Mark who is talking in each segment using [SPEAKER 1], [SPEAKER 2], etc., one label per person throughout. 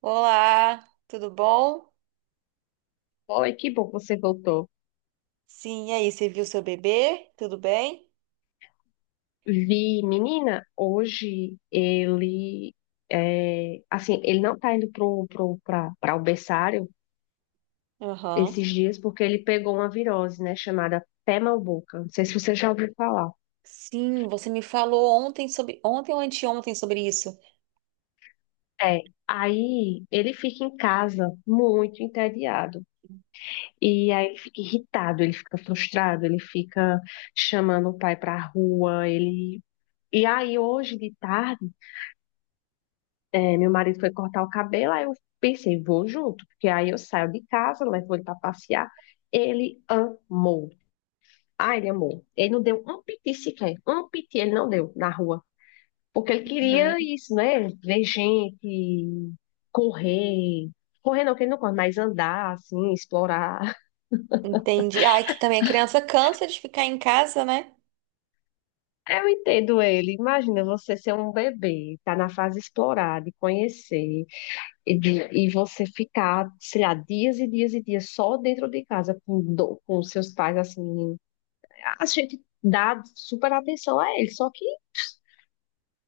[SPEAKER 1] Olá, tudo bom?
[SPEAKER 2] Oi, que bom que você voltou.
[SPEAKER 1] Sim, e aí, você viu seu bebê? Tudo bem?
[SPEAKER 2] Vi, menina, hoje ele, é, assim, ele não tá indo pra o berçário
[SPEAKER 1] Aham.
[SPEAKER 2] esses dias porque ele pegou uma virose, né, chamada pé mal boca. Não sei se você já ouviu falar.
[SPEAKER 1] Sim, você me falou ontem sobre, ontem ou anteontem sobre isso.
[SPEAKER 2] É, aí ele fica em casa muito entediado. E aí ele fica irritado, ele fica frustrado, ele fica chamando o pai pra rua, ele... E aí hoje de tarde é, meu marido foi cortar o cabelo, aí eu pensei, vou junto, porque aí eu saio de casa, levo ele para passear. Ele amou. Ah, ele amou. Ele não deu um piti sequer, um piti ele não deu na rua, porque ele queria
[SPEAKER 1] Uhum.
[SPEAKER 2] isso, né? Ver gente, correr. Correr não, que ele não corre, mas andar, assim, explorar.
[SPEAKER 1] Entendi. Ai, que também a criança cansa de ficar em casa, né?
[SPEAKER 2] Eu entendo ele. Imagina você ser um bebê, tá na fase de explorar, de conhecer. E, e você ficar, sei lá, dias e dias e dias só dentro de casa com seus pais, assim, a gente dá super atenção a eles, só que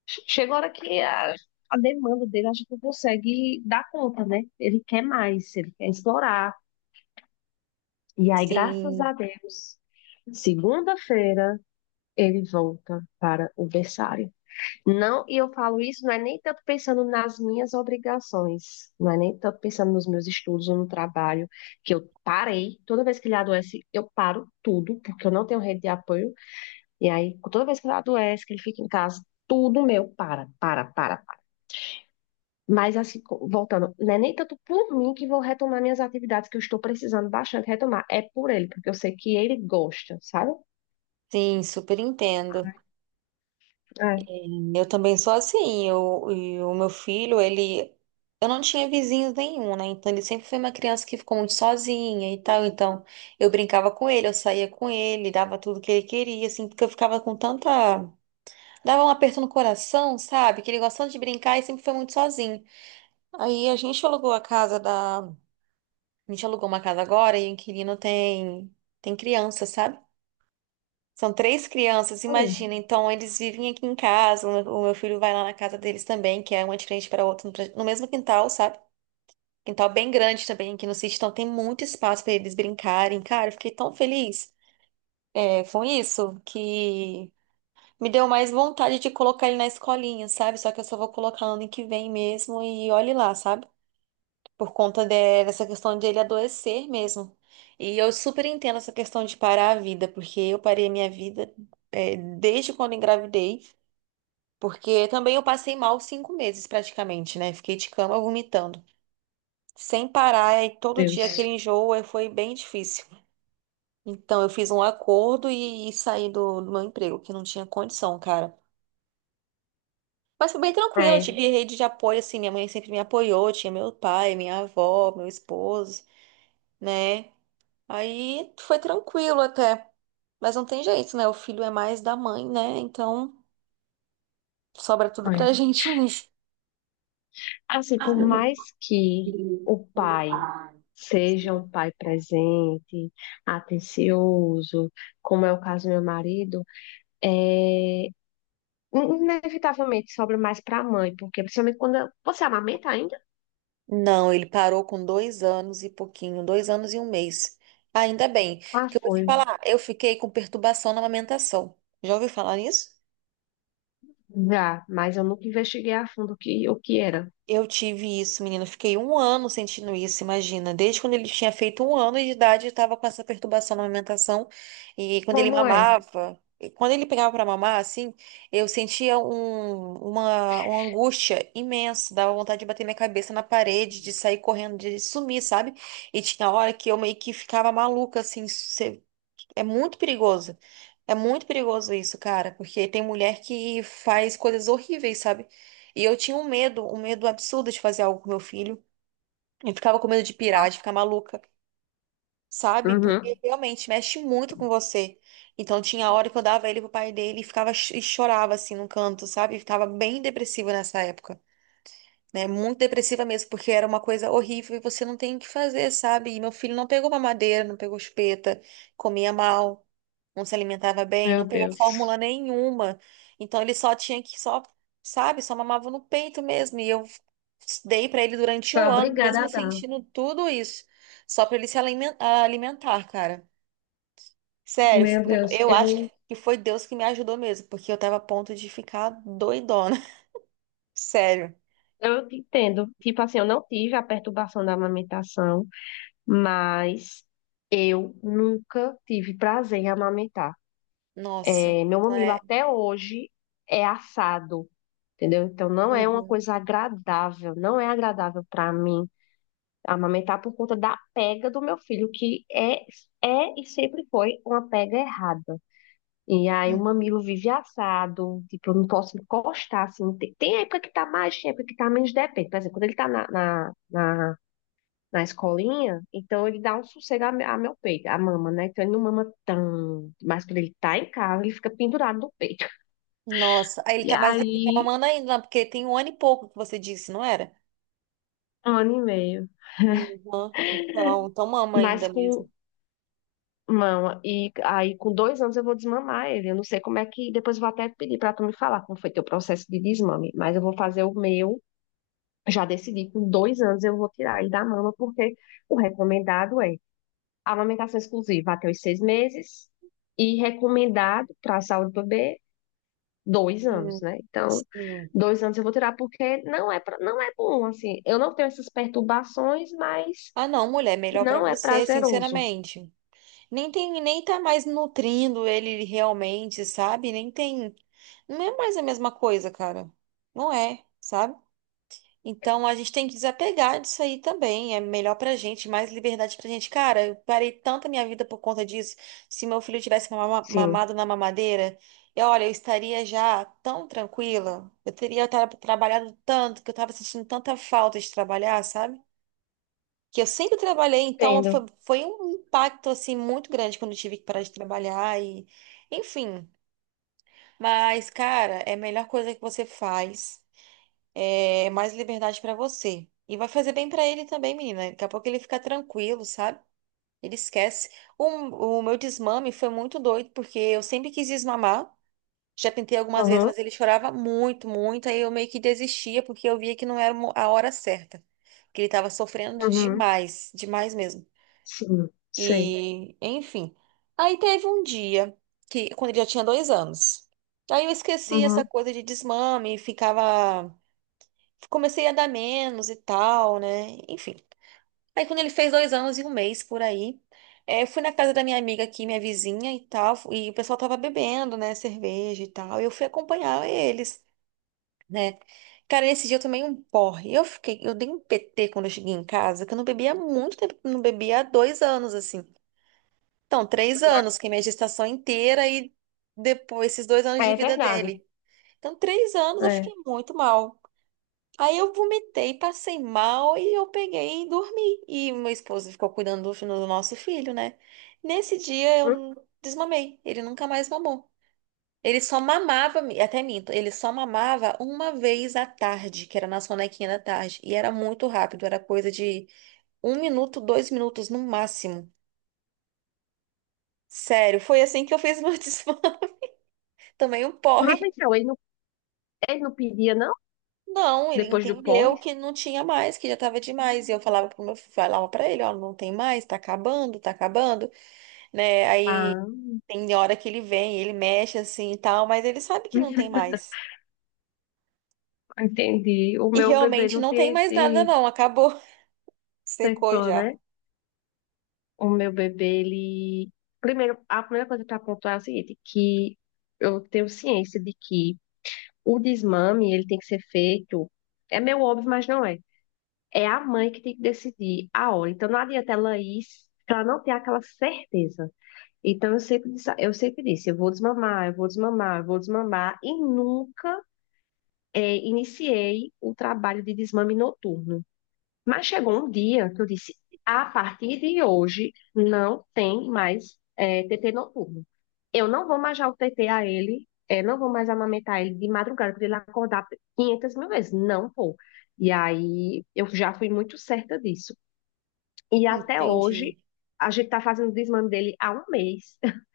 [SPEAKER 2] chega a hora que a demanda dele a gente não consegue dar conta, né? Ele quer mais, ele quer explorar. E aí, graças
[SPEAKER 1] Sim,
[SPEAKER 2] a Deus, segunda-feira ele volta para o berçário. Não, e eu falo isso não é nem tanto pensando nas minhas obrigações, não é nem tanto pensando nos meus estudos ou no trabalho, que eu parei, toda vez que ele adoece, eu paro tudo, porque eu não tenho rede de apoio, e aí toda vez que ele adoece, que ele fica em casa, tudo meu para. Mas assim, voltando, não é nem tanto por mim que vou retomar minhas atividades que eu estou precisando bastante retomar, é por ele, porque eu sei que ele gosta, sabe?
[SPEAKER 1] sim, super entendo.
[SPEAKER 2] É.
[SPEAKER 1] Eu também sou assim. Eu, e o meu filho, ele. Eu não tinha vizinhos nenhum, né? Então ele sempre foi uma criança que ficou muito sozinha e tal. Então eu brincava com ele, eu saía com ele, dava tudo que ele queria, assim, porque eu ficava com tanta. Dava um aperto no coração, sabe? Que ele gostava de brincar e sempre foi muito sozinho. Aí a gente alugou a casa da. A gente alugou uma casa agora e o inquilino tem. Tem criança, sabe? São três crianças,
[SPEAKER 2] Oh,
[SPEAKER 1] imagina. Então, eles vivem aqui em casa. O meu filho vai lá na casa deles também, que é uma de frente para outra, no mesmo quintal, sabe? Quintal bem grande também aqui no sítio, então tem muito espaço para eles brincarem. Cara, eu fiquei tão feliz com isso que me deu mais vontade de colocar ele na escolinha, sabe? Só que eu só vou colocar ano que vem mesmo e olhe lá, sabe? Por conta de- dessa questão de ele adoecer mesmo. E eu super entendo essa questão de parar a vida, porque eu parei a minha vida desde quando engravidei, porque também eu passei mal 5 meses praticamente, né? Fiquei de cama vomitando. Sem parar, e todo dia aquele
[SPEAKER 2] Deus.
[SPEAKER 1] enjoo foi bem difícil. Então eu fiz um acordo e, e saí do meu emprego, que não tinha condição, cara. Mas foi bem tranquilo, eu
[SPEAKER 2] É,
[SPEAKER 1] tive rede de apoio, assim, minha mãe sempre me apoiou, tinha meu pai, minha avó, meu esposo, né? Aí foi tranquilo até. Mas não tem jeito, né? O filho é mais da mãe, né? Então sobra tudo
[SPEAKER 2] é.
[SPEAKER 1] pra gente mesmo.
[SPEAKER 2] Assim, por mais que o pai seja um pai presente, atencioso, como é o caso do meu marido, é inevitavelmente sobra mais para a mãe, porque principalmente quando você amamenta ainda?
[SPEAKER 1] Não, ele parou com 2 anos e pouquinho, 2 anos e 1 mês. Ainda bem,
[SPEAKER 2] Ah,
[SPEAKER 1] porque eu vou te
[SPEAKER 2] foi,
[SPEAKER 1] falar, eu fiquei com perturbação na amamentação. Já ouviu falar nisso?
[SPEAKER 2] já, mas eu nunca investiguei a fundo o que era.
[SPEAKER 1] Eu tive isso, menina. Eu fiquei um ano sentindo isso, imagina. Desde quando ele tinha feito 1 ano de idade, eu estava com essa perturbação na alimentação. E quando ele
[SPEAKER 2] Como é?
[SPEAKER 1] mamava, e quando ele pegava para mamar, assim, eu sentia uma angústia imensa. Dava vontade de bater minha cabeça na parede, de sair correndo, de sumir, sabe? E tinha hora que eu meio que ficava maluca, assim, é muito perigoso. É muito perigoso isso, cara, porque tem mulher que faz coisas horríveis, sabe? E eu tinha um medo absurdo de fazer algo com meu filho. Eu ficava com medo de
[SPEAKER 2] Já.
[SPEAKER 1] pirar, de ficar maluca, sabe? Porque
[SPEAKER 2] Uhum.
[SPEAKER 1] realmente mexe muito com você. Então tinha hora que eu dava ele pro pai dele e ficava e chorava assim no canto, sabe? Ficava bem depressiva nessa época, né? Muito depressiva mesmo, porque era uma coisa horrível e você não tem o que fazer, sabe? E meu filho não pegou mamadeira, não pegou chupeta, comia mal, não se alimentava bem, não
[SPEAKER 2] Meu
[SPEAKER 1] pegou
[SPEAKER 2] Deus.
[SPEAKER 1] fórmula nenhuma. Então ele só tinha que só, sabe, só mamava no peito mesmo. E eu dei pra ele durante
[SPEAKER 2] Foi
[SPEAKER 1] um ano,
[SPEAKER 2] obrigada
[SPEAKER 1] mesmo
[SPEAKER 2] a dar.
[SPEAKER 1] sentindo tudo isso, só pra ele se alimentar, cara. Sério,
[SPEAKER 2] Meu Deus,
[SPEAKER 1] eu acho
[SPEAKER 2] eu,
[SPEAKER 1] que foi Deus que me ajudou mesmo, porque eu tava a ponto de ficar doidona. Sério.
[SPEAKER 2] eu te entendo. Tipo assim, eu não tive a perturbação da amamentação, mas eu nunca tive prazer em amamentar.
[SPEAKER 1] Nossa.
[SPEAKER 2] É, meu
[SPEAKER 1] Não
[SPEAKER 2] mamilo
[SPEAKER 1] é.
[SPEAKER 2] até hoje é assado, entendeu? Então não é uma
[SPEAKER 1] Uhum.
[SPEAKER 2] coisa agradável, não é agradável para mim amamentar por conta da pega do meu filho, que é e sempre foi uma pega errada. E aí o mamilo vive assado, tipo, eu não posso encostar, assim, tem época que tá mais, tem época que tá menos, depende. Por exemplo, quando ele tá na escolinha, então ele dá um sossego a meu peito, a mama, né? Então ele não mama tanto, mas quando ele tá em casa, ele fica pendurado no peito.
[SPEAKER 1] Nossa, aí ele
[SPEAKER 2] E
[SPEAKER 1] tá, mas ele tá
[SPEAKER 2] aí,
[SPEAKER 1] mamando ainda, né? Porque tem um ano e pouco que você disse, não era?
[SPEAKER 2] 1 ano e meio.
[SPEAKER 1] Uhum. Então, então mama
[SPEAKER 2] Mas
[SPEAKER 1] ainda mesmo.
[SPEAKER 2] com mama, e aí com 2 anos eu vou desmamar ele. Eu não sei como é que. Depois eu vou até pedir pra tu me falar como foi teu processo de desmame, mas eu vou fazer o meu. Já decidi, com dois anos eu vou tirar ele da mama, porque o recomendado é amamentação exclusiva até os 6 meses. E recomendado para a saúde do bebê 2 anos,
[SPEAKER 1] Hum,
[SPEAKER 2] né? Então,
[SPEAKER 1] sim.
[SPEAKER 2] 2 anos eu vou tirar porque não é, não é bom, assim. Eu não tenho essas perturbações, mas
[SPEAKER 1] Ah, não, mulher, melhor pra
[SPEAKER 2] não é
[SPEAKER 1] você,
[SPEAKER 2] prazeroso.
[SPEAKER 1] sinceramente. Nem tem, nem tá mais nutrindo ele realmente, sabe? Nem tem, não é mais a mesma coisa, cara. Não é, sabe? Então a gente tem que desapegar disso aí também. É melhor pra gente, mais liberdade pra gente. Cara, eu parei tanta minha vida por conta disso. Se meu filho tivesse
[SPEAKER 2] Sim,
[SPEAKER 1] mamado na mamadeira, eu, olha, eu estaria já tão tranquila. Eu teria trabalhado tanto, que eu tava sentindo tanta falta de trabalhar, sabe? Que eu sempre trabalhei, então
[SPEAKER 2] entendo.
[SPEAKER 1] foi, foi um impacto assim muito grande quando eu tive que parar de trabalhar e enfim. Mas, cara, é a melhor coisa que você faz é, mais liberdade pra você. E vai fazer bem pra ele também, menina. Daqui a pouco ele fica tranquilo, sabe? Ele esquece. O, o meu desmame foi muito doido, porque eu sempre quis desmamar. Já tentei algumas vezes,
[SPEAKER 2] Uhum,
[SPEAKER 1] mas ele chorava muito, muito. Aí eu meio que desistia, porque eu via que não era a hora certa. Que ele tava sofrendo
[SPEAKER 2] uhum,
[SPEAKER 1] demais, demais mesmo.
[SPEAKER 2] sim, sei.
[SPEAKER 1] E, enfim. Aí teve um dia, que quando ele já tinha 2 anos. Aí eu esqueci essa
[SPEAKER 2] Uhum.
[SPEAKER 1] coisa de desmame, ficava comecei a dar menos e tal, né? Enfim. Aí quando ele fez 2 anos e 1 mês por aí, eu fui na casa da minha amiga aqui, minha vizinha e tal, e o pessoal tava bebendo, né, cerveja e tal, e eu fui acompanhar eles, né? Cara, nesse dia eu tomei um porre. Eu fiquei, eu dei um PT quando eu cheguei em casa, que eu não bebia há muito tempo, que eu não bebia há 2 anos, assim. Então, 3 anos, que é minha gestação inteira e depois esses 2 anos de
[SPEAKER 2] É
[SPEAKER 1] vida
[SPEAKER 2] verdade.
[SPEAKER 1] dele. Então, 3 anos eu
[SPEAKER 2] É.
[SPEAKER 1] fiquei muito mal. Aí eu vomitei, passei mal e eu peguei e dormi. E meu esposo ficou cuidando do, do nosso filho, né? Nesse dia
[SPEAKER 2] Hum?
[SPEAKER 1] eu desmamei. Ele nunca mais mamou. Ele só mamava, até minto, ele só mamava uma vez à tarde, que era na sonequinha da tarde. E era muito rápido, era coisa de 1 minuto, 2 minutos no máximo. Sério, foi assim que eu fiz meu desmame. Também um
[SPEAKER 2] Mas
[SPEAKER 1] porre.
[SPEAKER 2] então, ele não pedia, não?
[SPEAKER 1] Não, ele
[SPEAKER 2] Depois do
[SPEAKER 1] entendeu
[SPEAKER 2] pós?
[SPEAKER 1] que não tinha mais, que já tava demais. E eu falava pro meu falava para ele, ó, não tem mais, tá acabando, né? Aí
[SPEAKER 2] Ah,
[SPEAKER 1] tem hora que ele vem, ele mexe assim e tal, mas ele sabe que não tem mais.
[SPEAKER 2] entendi. O
[SPEAKER 1] E
[SPEAKER 2] meu bebê
[SPEAKER 1] realmente
[SPEAKER 2] não
[SPEAKER 1] não tem
[SPEAKER 2] tem
[SPEAKER 1] mais nada,
[SPEAKER 2] esse,
[SPEAKER 1] não, acabou, secou
[SPEAKER 2] esse
[SPEAKER 1] já.
[SPEAKER 2] né? O meu bebê, ele. Primeiro, a primeira coisa para pontuar é o seguinte, que eu tenho ciência de que o desmame, ele tem que ser feito. É meio óbvio, mas não é. É a mãe que tem que decidir a hora. Então, não adianta ela ir se ela não ter aquela certeza. Então, eu sempre disse, eu vou desmamar, eu vou desmamar, eu vou desmamar. E nunca iniciei o trabalho de desmame noturno. Mas chegou um dia que eu disse: a partir de hoje não tem mais TT noturno. Eu não vou mais dar o TT a ele, é, não vou mais amamentar ele de madrugada para ele acordar 500 mil vezes. Não vou. E aí eu já fui muito certa disso. E até
[SPEAKER 1] Entendi.
[SPEAKER 2] hoje a gente está fazendo o desmame dele há 1 mês.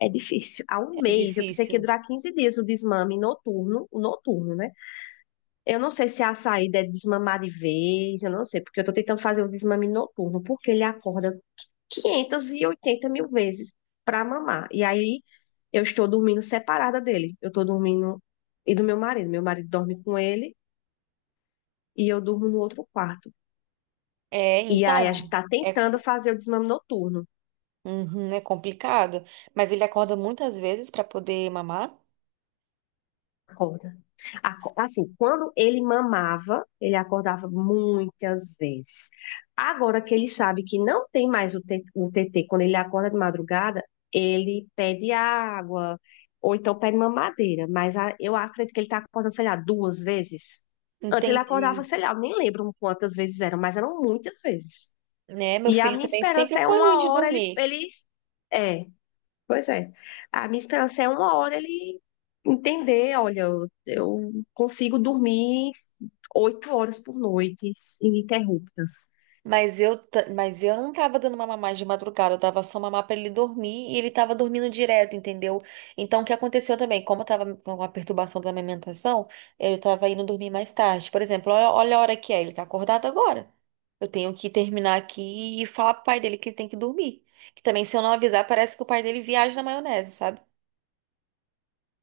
[SPEAKER 2] É difícil. Há um
[SPEAKER 1] É
[SPEAKER 2] mês. Eu pensei que ia
[SPEAKER 1] difícil.
[SPEAKER 2] durar 15 dias o desmame noturno, né? Eu não sei se a saída é desmamar de vez, eu não sei, porque eu tô tentando fazer o desmame noturno, porque ele acorda 580 mil vezes pra mamar. E aí eu estou dormindo separada dele. Eu tô dormindo e do meu marido. Meu marido dorme com ele e eu durmo no outro quarto.
[SPEAKER 1] É,
[SPEAKER 2] E aí a gente
[SPEAKER 1] então,
[SPEAKER 2] tá
[SPEAKER 1] é,
[SPEAKER 2] tentando
[SPEAKER 1] co-
[SPEAKER 2] fazer o desmame noturno.
[SPEAKER 1] uhum, é complicado, mas ele acorda muitas vezes para poder mamar.
[SPEAKER 2] Acorda. Assim, quando ele mamava, ele acordava muitas vezes. Agora que ele sabe que não tem mais o TT, quando ele acorda de madrugada, ele pede água, ou então pede mamadeira. Mas eu acredito que ele está acordando, sei lá, 2 vezes. Antes ele acordava,
[SPEAKER 1] Entendi.
[SPEAKER 2] sei lá, eu nem lembro quantas vezes eram, mas eram muitas vezes.
[SPEAKER 1] Né? Meu
[SPEAKER 2] E a
[SPEAKER 1] filho
[SPEAKER 2] minha
[SPEAKER 1] também sempre
[SPEAKER 2] esperança é
[SPEAKER 1] foi ruim
[SPEAKER 2] uma
[SPEAKER 1] de
[SPEAKER 2] hora ele,
[SPEAKER 1] dormir.
[SPEAKER 2] ele, é, Pois é. A minha esperança é uma hora ele entender, olha, eu consigo dormir 8 horas por noite, ininterruptas.
[SPEAKER 1] Mas eu não tava dando mamar mais de madrugada, eu dava só mamar pra ele dormir e ele tava dormindo direto, entendeu? Então o que aconteceu também? Como eu tava com uma perturbação da amamentação, eu tava indo dormir mais tarde. Por exemplo, olha, olha a hora que é, ele tá acordado agora. Eu tenho que terminar aqui e falar pro pai dele que ele tem que dormir. Que também, se eu não avisar, parece que o pai dele viaja na maionese, sabe?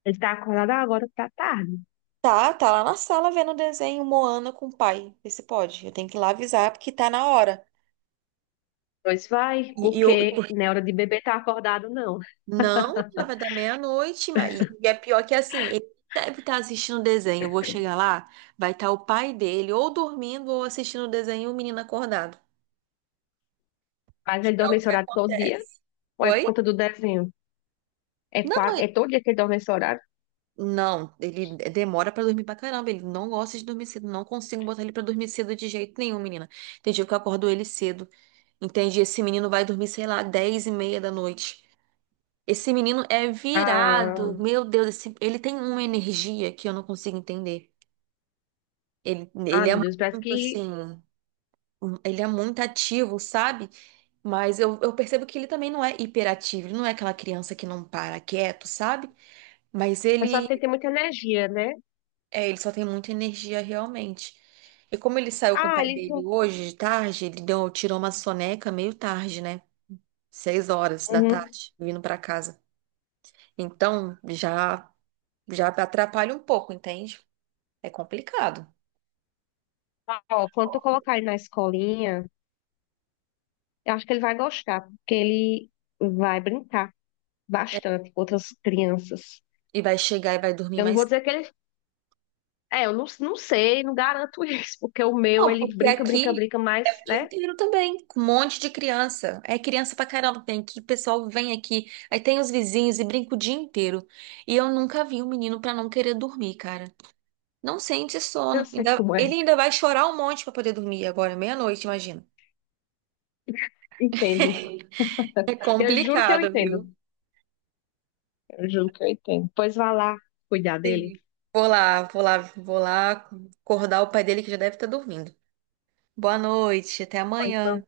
[SPEAKER 2] Ele tá acordado. "Ah, agora, tá tarde."
[SPEAKER 1] Tá, tá lá na sala vendo o desenho Moana com o pai. Vê se pode. Eu tenho que ir lá avisar porque tá na hora.
[SPEAKER 2] Pois vai,
[SPEAKER 1] E eu,
[SPEAKER 2] porque
[SPEAKER 1] por
[SPEAKER 2] não é hora de beber tá acordado, não.
[SPEAKER 1] Não, já vai dar meia-noite, mas... e é pior que assim, ele deve estar assistindo o desenho. Eu vou chegar lá, vai estar o pai dele ou dormindo ou assistindo o desenho e o menino acordado.
[SPEAKER 2] Mas
[SPEAKER 1] Que
[SPEAKER 2] ele
[SPEAKER 1] é
[SPEAKER 2] dorme
[SPEAKER 1] o
[SPEAKER 2] esse
[SPEAKER 1] que
[SPEAKER 2] horário todo dia,
[SPEAKER 1] acontece.
[SPEAKER 2] ou é por
[SPEAKER 1] Oi?
[SPEAKER 2] conta do desenho? É,
[SPEAKER 1] Não,
[SPEAKER 2] é todo dia que ele dorme esse horário?
[SPEAKER 1] não, ele demora pra dormir pra caramba. Ele não gosta de dormir cedo. Não consigo botar ele pra dormir cedo de jeito nenhum, menina. Tem dia que eu acordo ele cedo. Entendi. Esse menino vai dormir, sei lá, 10:30 da noite. Esse menino é
[SPEAKER 2] Ah,
[SPEAKER 1] virado. Meu Deus, ele tem uma energia que eu não consigo entender. Ele,
[SPEAKER 2] ah,
[SPEAKER 1] ele é
[SPEAKER 2] meu Deus, parece
[SPEAKER 1] muito
[SPEAKER 2] que
[SPEAKER 1] assim, ele é muito ativo, sabe? Mas eu percebo que ele também não é hiperativo, ele não é aquela criança que não para quieto, sabe? Mas
[SPEAKER 2] é só
[SPEAKER 1] ele,
[SPEAKER 2] ter muita energia, né?
[SPEAKER 1] ele só tem muita energia realmente. E como ele saiu com o
[SPEAKER 2] Ah,
[SPEAKER 1] pai
[SPEAKER 2] ele...
[SPEAKER 1] dele
[SPEAKER 2] tu-
[SPEAKER 1] hoje, de tarde, ele deu, tirou uma soneca meio tarde, né? Seis horas da
[SPEAKER 2] Uhum.
[SPEAKER 1] tarde, vindo pra casa. Então, já, já atrapalha um pouco, entende? É complicado.
[SPEAKER 2] Ó, quando tu colocar ele na escolinha... Eu acho que ele vai gostar, porque ele vai brincar bastante com outras crianças.
[SPEAKER 1] E vai chegar e vai dormir
[SPEAKER 2] Eu não
[SPEAKER 1] mais.
[SPEAKER 2] vou dizer que ele. É, eu não, não sei, não garanto isso, porque o meu,
[SPEAKER 1] Não,
[SPEAKER 2] ele
[SPEAKER 1] porque
[SPEAKER 2] brinca, brinca,
[SPEAKER 1] aqui
[SPEAKER 2] brinca,
[SPEAKER 1] é
[SPEAKER 2] mas,
[SPEAKER 1] o dia
[SPEAKER 2] né?
[SPEAKER 1] inteiro também, com um monte de criança. É criança pra caramba que tem aqui, o pessoal vem aqui, aí tem os vizinhos e brinca o dia inteiro. E eu nunca vi um menino pra não querer dormir, cara. Não sente
[SPEAKER 2] Eu
[SPEAKER 1] sono.
[SPEAKER 2] sei como
[SPEAKER 1] Ele
[SPEAKER 2] é.
[SPEAKER 1] ainda vai chorar um monte pra poder dormir agora, meia-noite, imagina.
[SPEAKER 2] Entendo.
[SPEAKER 1] É
[SPEAKER 2] Eu juro que eu
[SPEAKER 1] complicado,
[SPEAKER 2] entendo.
[SPEAKER 1] viu?
[SPEAKER 2] Eu juro que eu entendo. Pois vá lá cuidar dele.
[SPEAKER 1] Sim. Vou lá, vou lá, vou lá acordar o pai dele que já deve estar dormindo. Boa noite, até
[SPEAKER 2] Ou então
[SPEAKER 1] amanhã.